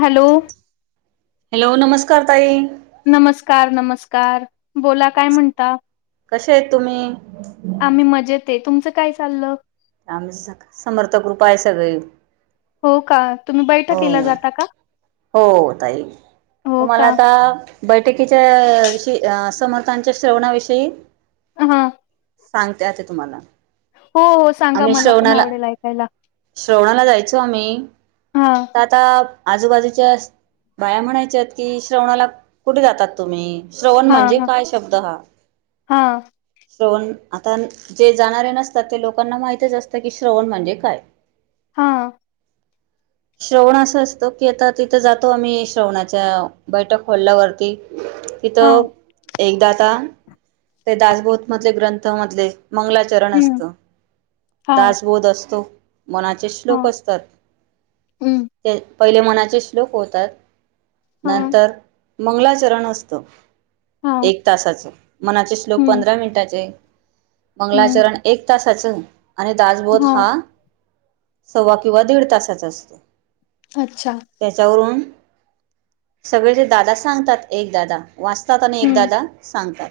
Hello! Hello नमस्कार ताई. नमस्कार नमस्कार बोला काय म्हणता. कसे आहेतं तुम्ही? आम्ही मजेतं आहे तुमचं काय चाललं. आम्ही स समर्थक गुर्प आहे सगळे. हो का तुम्ही बैठकीला जाता का. हो ताई हो तुम्हाला का आता. बैठकीच्या विषयी अ समर्थांच्या श्रवणाविषयी. हा, सांगते आता तुम्हाला. हो, सांगा आम्ही मला पण श्रावणाला आवडेल ऐकायला श्रवणा आला जायचो आम्ही हा त्या. आता आजूबाजूच्या बाया म्हणायच्या आहेत कि श्रावणाला कुठे जातात तुम्ही. श्रवण हा म्हणजे हा काय शब्द हा. हा श्रवण आता जे जाणारे नसतात ते लोक. लोकांना माहितचं असं कि श्रवण म्हणजे काय. हा, [inaudible] श्रवण असं असतो की आता तिथे जातो आम्ही श्रवणाच्या बैठक हॉल्ल्यावरती. हा तथं. एकदा आता ते दासभोत मधले ग्रंथ मधले मंगलाचरण हम्म असत. हा दासबोध असतो मनाचे हा श्लोक असतात. हम्म ते पहिले मनाचे श्लोक होतात. हा नंतर मंगलाचरण असतं. हा एक तासाच मनाचे श्लोक हम्म पंधरा मिनिटाचे. मंगला हम्म चरण एक तासाचं आणि दासबोध हा. सव्वा किंवा दीड तासाचं असतो. अच्छा. त्याच्यावरून सगळे जे दादा सांगतात एक दादा. वाचतात आणि हम्म एकदादा सांगतात.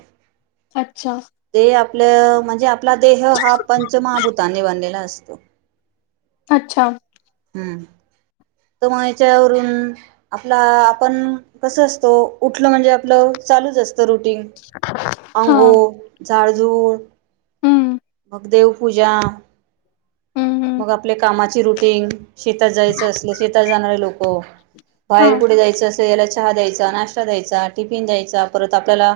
अच्छा. ते आपलं म्हणजे आपला देह हा पं ''--'' पंच मभूतांनी बनलेला असतो. अच्छा. हुं. तर म याच्यावरून आपला आपण कस असतो? उठलं म्हणजे आपलं चालूच असतं. रोजच रुटीन, हा अंंगो जाळजूळ, हम्म मग देव पूजा हम्म हम्म मग आपल्या कामा चे रुटींग शेतात जायचं असले शेतात जाणारे लोकं, हा बाहेर कुठे जायचं असेल याला चहा द्यायचा, ना श्टा दयायचा, टिफीन द्यायचा परत आपल्याला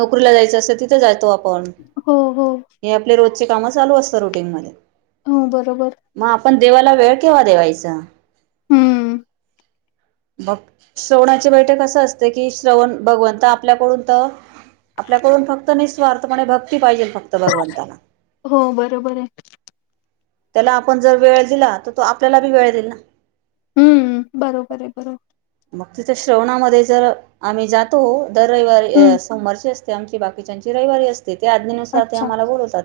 नोकरीला जायचे असेल तर तिथ थे जातो आपण, हो हो हे आपली रोजची काम चालू असत रुटीन मध्ये हो बरोबर. म आपण देवाला वेळ केव्हा देवायचा? हू म. भक श्रवणाची बैठक असं असते की, श्रवण भगवंत आपल्याकडून त आपल्याकडून फक्त निःस्वार्थ म्हणे भक्ती पाहिजेल फक्त भगवंताला. हो बरोबर ए. त्याला आपण जर वेळ दिला, तर तो आपल्याला बी वेळ दिईल ना? हुं. बरोबर हाय बरोबर. मग तिथ श्रवणामध्ये जर आम्ही जातो. दर रविवारी हं, अ सोमवारची असते ते आमची बाकीच्याची रविवारी असते, त्या आज्ञेनुसार ते अच्छा. आम्हाला बोलवतात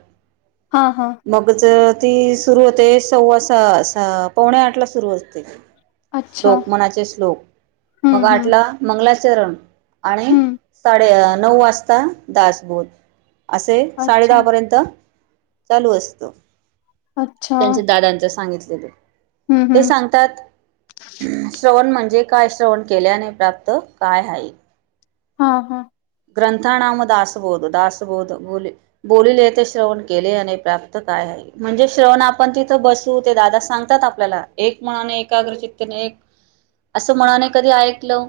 हां, हां. म उगच ती सुरू होते सव्वासा सा पावणे आठ ला सुरू होते. अच्छा. श्लोक मनाचे श्लोक, मग हं, हं. आटला मंगलाचरण आणि हं. साडे अ नऊ वाजता दासबोध असे अच्छा, साडेदहापर्यंत चालू असतो. अच्छा. त्यांच्या दादांच सांगितलेल. हं, ते हं. सांग तात श्रवण म्हणजे काय? श्रवण केल्याने प्राप्त काय आहे. हा हा. ग्रंथा नाम दासबोध, दासबोध बोले. बोलले ते श्रवण केल्याने, प्राप्त काय आहे. म्हणजे श्रवण आपण तिथं बसू. ते दादा सांगतात आपल्याला एक मनान, एकाग्रचितेने एक असं मनाने कधी ऐकलं?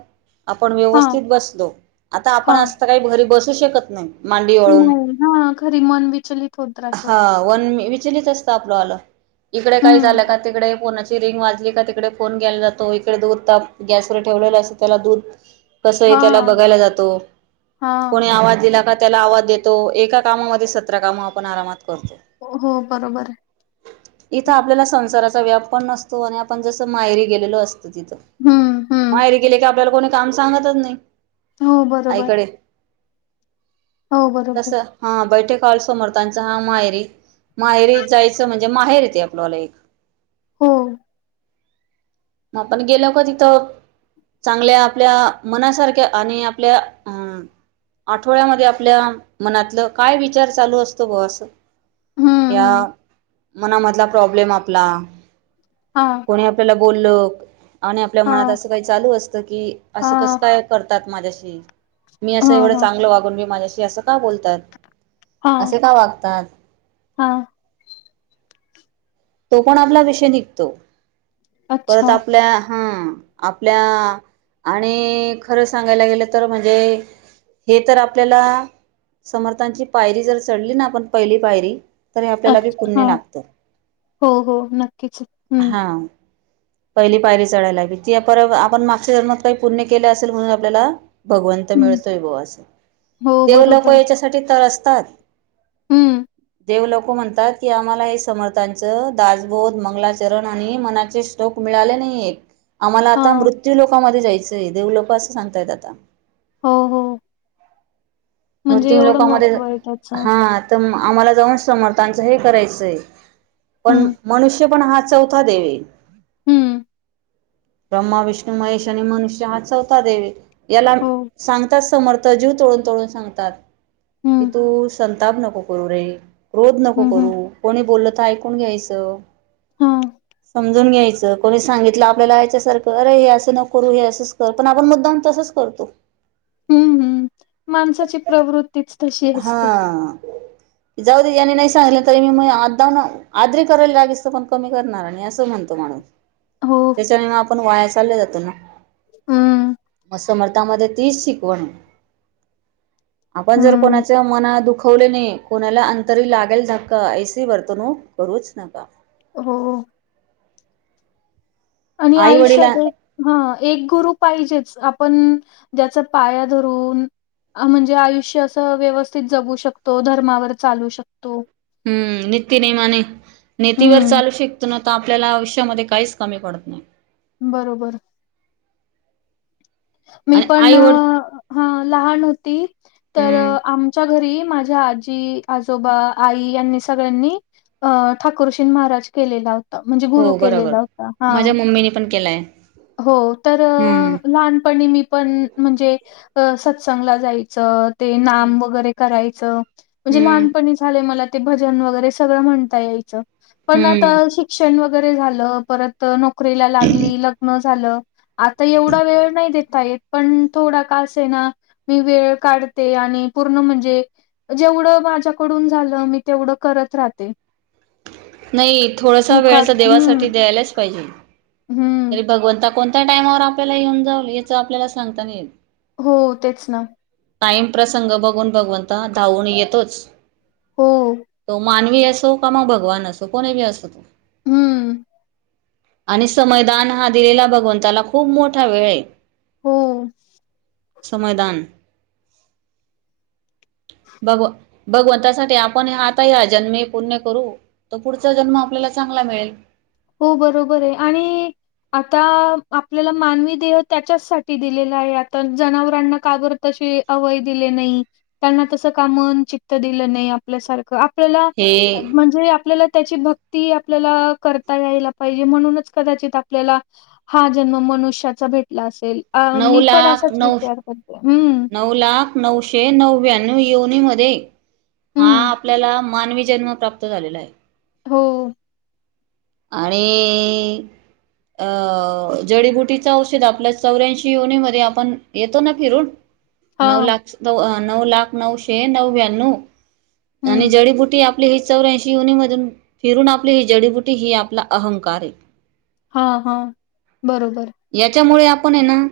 आपण हां, व्यवस्थित बसलो. आता आपण हां. आस काही घरी बसू शकत नाही. मांडी वळून, नाही. हां, घरी मन विचलित होत राहतं. हा वन विचलित अस त आपल वाल. इकडे काही झालं हं. का? तिकडे कुणाचं रिंग वाजली का तिकडे फोन घ्यायला जातो. इकडे दूध ताप गॅस वर ठेवलेला असत त्याला दूध कसंय त्याला हां, बघायला जातो? हां. कोणी आवाज दिला का त्याला आवाज देतो? एका कामामध्ये सतरा काम आपण आरामात करतो. हो हो बरोबर हाय. इथं आपल्याला संसाराचा व्याप पण नसतो आणि आपण जसं माहेरी गेलेलो अस तो तिथं. हं, हं. माहेरी गेले की, आपल्याला कोणी काम सांगतच नाही. हो बरोबर. आईकडे हो, तस बरोबर. हा बैठे कॉल समोर त्यांचा हा माहेरी. माहेरी जायचं म्हणजे ते माहेर एते आपलवाल एक. हो. आपण गेलो का तिथं चांगल्या आपल्या मनासारख्या आणि आपल्या अ आठवड्यामध्ये आपल्या मनातलं काय विचार चालू असतो भाऊ असं हं, या हं. मनामधला प्रॉब्लेम आपला हा कोणी आपल्याला बोललं आणि आपल्या मनात हां, अस काय चालू असत की असं कसं हां. काय करतात माझ्याशी मी असं हां, एवढं हां. चांगलं वागून बी माझ्याशी असं का बोलतात अस का वागतात हा तो पण आपला विषय निघतो परत अच्छा. आपल्या हा आपल्या आणि खरं सांगायला गेलं तर म्हणजे हे तर आपल्याला समर्थांची पायरी जर चढली ना आपण पहिली पायरी तरी आपल्याला बी अच्छा. पुण्य हां. लागतं. हो हो नक्कीच हूं हां पहिली पायरी चढायला हवी ती पर आपण मागच्या जन्मात काय पुण्य केलं असेल म्हणून आपल्याला भगवंत हं. मिळतोय बाऊ अस हो, देव लोक बरोबर. याच्यासाठी तरसतात. हूं देव लोक म्हणतात की आम्हाला हे समर् र्थाच दाासबोध, मंगलाचरण आणि मनाचे श्रोक मिळाले नाहीयेक. आम्हाला आता हां. मृत्यू लोकामध्ये जायचंय देव लोक असं सांगतायेत आता हो हो म्हणजे मृत्यू एवढं लोकामध्ये महत्त्व आहे त्याचं. हा तमं आम्हाला जाऊन समर्थांचं हे करायचंय पण हं, मनुष्य पण हा चौथा देव ये हं. ब्रह्मा, विष्णू, महेश आणि मनुष्य हा चौथा देव ये याला हो. सांगताच समर्थ जीव तोडून तोडून सांगतात की हं, तू संताप नको करू रे क्रोध नको हं, हं. करू कोणी बोललं तर ऐकून घ्यायचं. हां. समजून घ्यायचं कोणी सांगितलं आपल्याला याच्यासारखं अरे हे असं नको करू हे असंच कर पण आपण मुद्दाम तसंच करतो. हूं हूं माणसाची प्रवृ तीच तशी हा असते. जाऊ दे याने नाय सांगितलं तरी मी म आ दा ना आदरी करायला लावीस त पण कमी करणार आणि असं म्हणतो माणूस हो. त्याच्याने म आपण वाया चालल्या जातो ना हं, म समर्थामध्ये तीच शिकवण ये आपण जर कोणा हं. मना दुखवले नई कोणाला अंतरी लागेल धक्का ऐसी वर्तणूक करूच नका. हो. आणि आई वडील आयुष्यात हा एक गुरु पाहिजेच आपण ज्याचा पाया धरून अ म्हणजे आयुष्य असं व्यवस्थित जगू शकतो. धर्मावर चालू शकतो. हम्म नित्यनेमाणे, नितीवर हं, चालू शिकतो ना तर, आपल्याला आयुष्यामध्ये काहीच कमी पडत नाय. बरोबर मी आणि पण आई अ वड ह लहान होती. तर हम्म आमच्या घरी माझ आजी, आजोबा, आई, यांनी सगळ्यांनी अ ठाकूरशीन महाराज केलेला होता म्हणजे गुरु केलेला होता हा मम्मीनी पण केलाय हो तर हम्म लहानपणी मी पण म्हणजे अ सत्संगला जायचं ते नाम वगैरे करायचं म्हणजे हम्म लहानपणी झालंय मला भजन वगैरे सगळं म्हणता यायच पण आता हम्म शिक्षण वगैरे झालं परत ते नोकरीला लागली लग्न झालं आता एवढा वेळ नाही देता येत पण थोडा का असेना मी वेळ काढते आणि पूर्ण म्हणजे जेवढं माझ्याकडून झालं मी तेवढं करत राहते नाही थोडासा वेळ तर मुखात हं, देवासाठी द्यायलाच पाहिजे हं. तरी भगवंता कोणत्या टायमावर आपल्याला येऊन जाऊ याच आपल्याला सांगता नाई येत हो तेच ना टाईम प्रसंग बघून भगवंता धावून येतोच हो तो मानवी असो का मग भगवान असो कोणी बी असो हम्म आणि समयदान हा दिलेला भगवंताला खूप मोठा वेळ आहे हो समयदान भगव भगवंतासाठी आपण आता या जन्म पुण्य करू तर पुढचा जन्म आपल्याला चांगला मिळेल हो बरोबर आहे आणि आता आपल्याला मानवी देह त्याच्याच साठी दिलेला आहे आता जनावरांना का बर अवय दिल नाही त्यांना तस काम चित दिलं नाही आपल्यासारख आपल्या हे म्हणजे आपल्याला त्याची भक्ती आपल्याला कर ता यायला पाहिजे म्हणूनच कदाचित आपल्याला हा जन्म मनुष्याचा भेटला असेल अ नऊ मी पण लाख असाच नऊ विचार करते हम्म नऊ लाख नऊशे नव्या्नव येवनी मध्ये हा हं. आपल्याला मा मानवी जन्म प्राप्त झालेला आहे हो आणि अ जडीबुटीच औषध आपल्या चौऱ्यांशी योनी मध्ये आपण येतो ना फिरून नऊ हां. लाख न नऊ लाख नऊशे नऊव्या्णव आणि हं. जडीबुटी आप आपले ह चौऱ्यांशी युनी मधून फिरून आपली ही जडीबुटी ही आपला अहंकार आहे हा, हा बरोबर याच्यामुळे आपण हे ना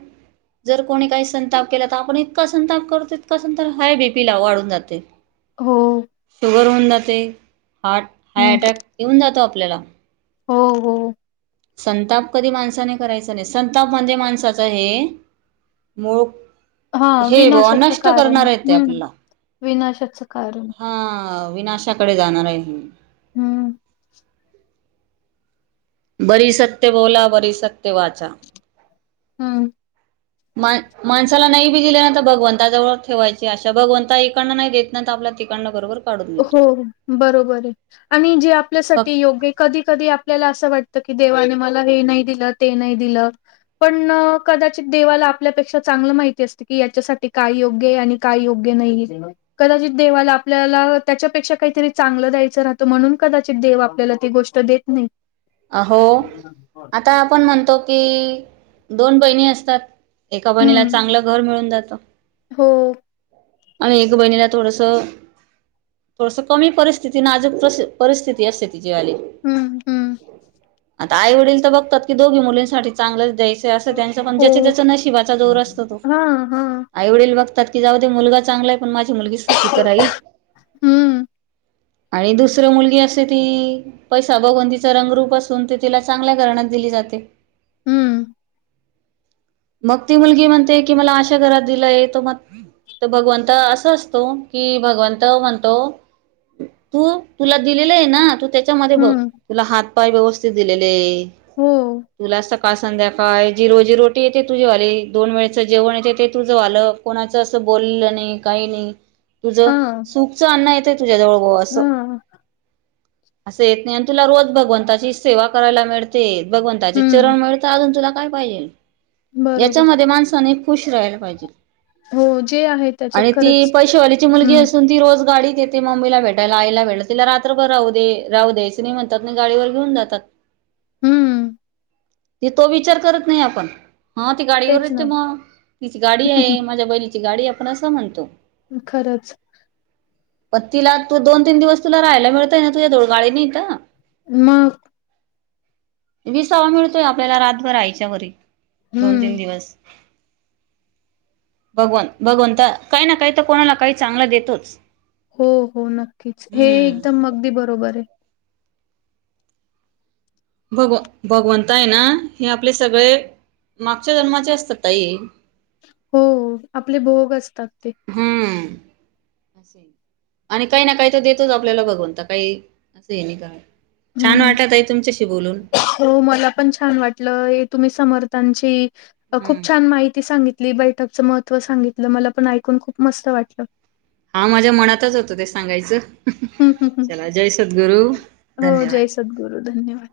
जर कोणी काही संताप केला तर आपण इतका संताप करतो इतका संताप हाय बीपी ला वाढून जाते [inaudible] हो शुगर होऊन जाते हार्ट हा हं. अटॅक येऊन जातो आपल्याला हो, हो संताप कधी माणसाने करायचा नाही संताप म्हणजे माणसाचा हे मूळ हां, हे ब विनाशाचं नष्ट कारण. करणार ते हं, आपल्याला विनाशाचं कारण हा, विनाशाकडे जाणार आहे हे. हम्म. बरी सत्य बोला, बरी सत्य वाचा. हम् [unintelligible] मा, माणसाला नाही बी दिल्यानं भगवंता जवळ ठेवायची अशा, भगवंता एककाना नाही देत. नंतर आपला तिकाडना बरोबर. काढून हो, देतो बरोबर हेय आणि जे आपल्यासाठी फक्त योग्य कधी- कधी आपल्याला असं वाटतं, की देवाने मला हे नाही दिलं ते नाही दिलं. पण, कदाचित देवाला आपल्यापेक्षा चांगलं माहिती असते की याच्यासाठी काय योग्य आणि काय योग्य नाही हे, कदाचित देवाला आपल्याला त्याच्यापेक्षा काहीतरी चांगलं द्यायचं राहतं, म्हणून कदाचित देव आपल्याला ती गोष्ट देत नाही. अहो, आता आपण म्हणतो की दोन बहिणी असतात, एका बहिणीला हं, चांगलं घर मिळून जातं. हो. आणि एक बहिणीला थोडस थोडस कमी परिस्थिती नाजुक अशी, परिस्थिती असते तीजी वाली. हम्म, हम्म आता आई वडील तर बघतात की दोघी मुलींसाठी चांगलंच दयस. असं ज्यांच पण ज्याच हो. -त्याच नशिबाचा जोर असतो तो, हां, हां. अरे होईल बघतात तिज अजून मुलगाच चांगलाय हाय, पण माझी मुलगी तर सुखी राहील. हं, आणि दुसरं मुलगी असते ती पैसा भगवंतीच रंगरूप असून ते तिला चांगल्या घराण्यात दिली जाते. हम्म. मग ती मुलगी म्हणते की मला अशा घरात दिलंय, तर मग तर भगवंत असं असतो, की भगवंत म्हणतो तू, तुला दिलेलं आहे ना तू त्याच्यामध्ये बघ, हं, तुला हात पाय व्यवस्थित दिलेले हो. तुला स सकाळ -संध्याकाळ रोजी रोट येते तुझे वाले, दोन वेळेच जेवण येते ते तुझं वालं, कोणाचं असं बोललं नाही काही नाही. तुझं, हां, सुखचं अन्न येतंय तुझ्या जवळ असं. हां. असं येत नाही, आणि तुला रोज भगवंताची सेवा करायला मिळते. भगवंताचे हं, चरण मिळेल, तर अजून तुला काय पाहिजेल. बरोबर. याच्यामध्ये माणसाने खुश राहायला पाहिजे. हो, जे आहे त्याच्यात आणि ती खरंच. पैशवालीची मुलगी हं, असून ती रोज गाडीत येते ती मम्मीला भेटायला, आईला भेटायला तिला रात्रभर राहू दे, राहू द्यायच नाही म्हणतात ना, गाडीवर घेऊन जातात. [unintelligible] हम्म. ही तो विचार करत नाही आपण. हा ती गाडीवर तेच येते ना. मग, तिची गाडी आहे माझ्या बहिणीची गाडी आपण असं म्हणतो. खरंच प तिला तू दोन-तीन दिवस तुला राहायला मिळतंय ना तुझ्याजवळ गाडी नाही तर. मग विसावा मिळतोय आपल्याला रातभर आयच्या घरी दोन- तीन हं. दिवस. भगवत, भगवंत काही ना काही तर कोणाला काही चांगला देतोच. हो हो नक्कीचं हे हम्म एकदंम अगदीं बरोबर आहे भगवं भगवंत आहे नां हे आपले सगळें मागच्या जन्मांचे असतां ताई हो आपले भोग असतांत ते हम्मं आणि कांहीं नां कांहीं तरं देतोच भगवंता आपल्यांला बघूंन तरं कांहीं असं आहे नाहीं कायं छान हं. वाटतं आहे ताई तुमच्यांशी बोलूंन हो मलां पणं छान वाटलं तुम्हीं समर्थांची खूंप हम्म छान माहिती सांगितली तुम्हीं बैठक महत्व सांगितलं मलां पणं ऐकूंन खूंप मस्तं वाटलं हां माझ्यां मनातंच होतो ते सांगायचं चलां जय सद्गुरुं धन्यंवाद बरं धन्यंवाद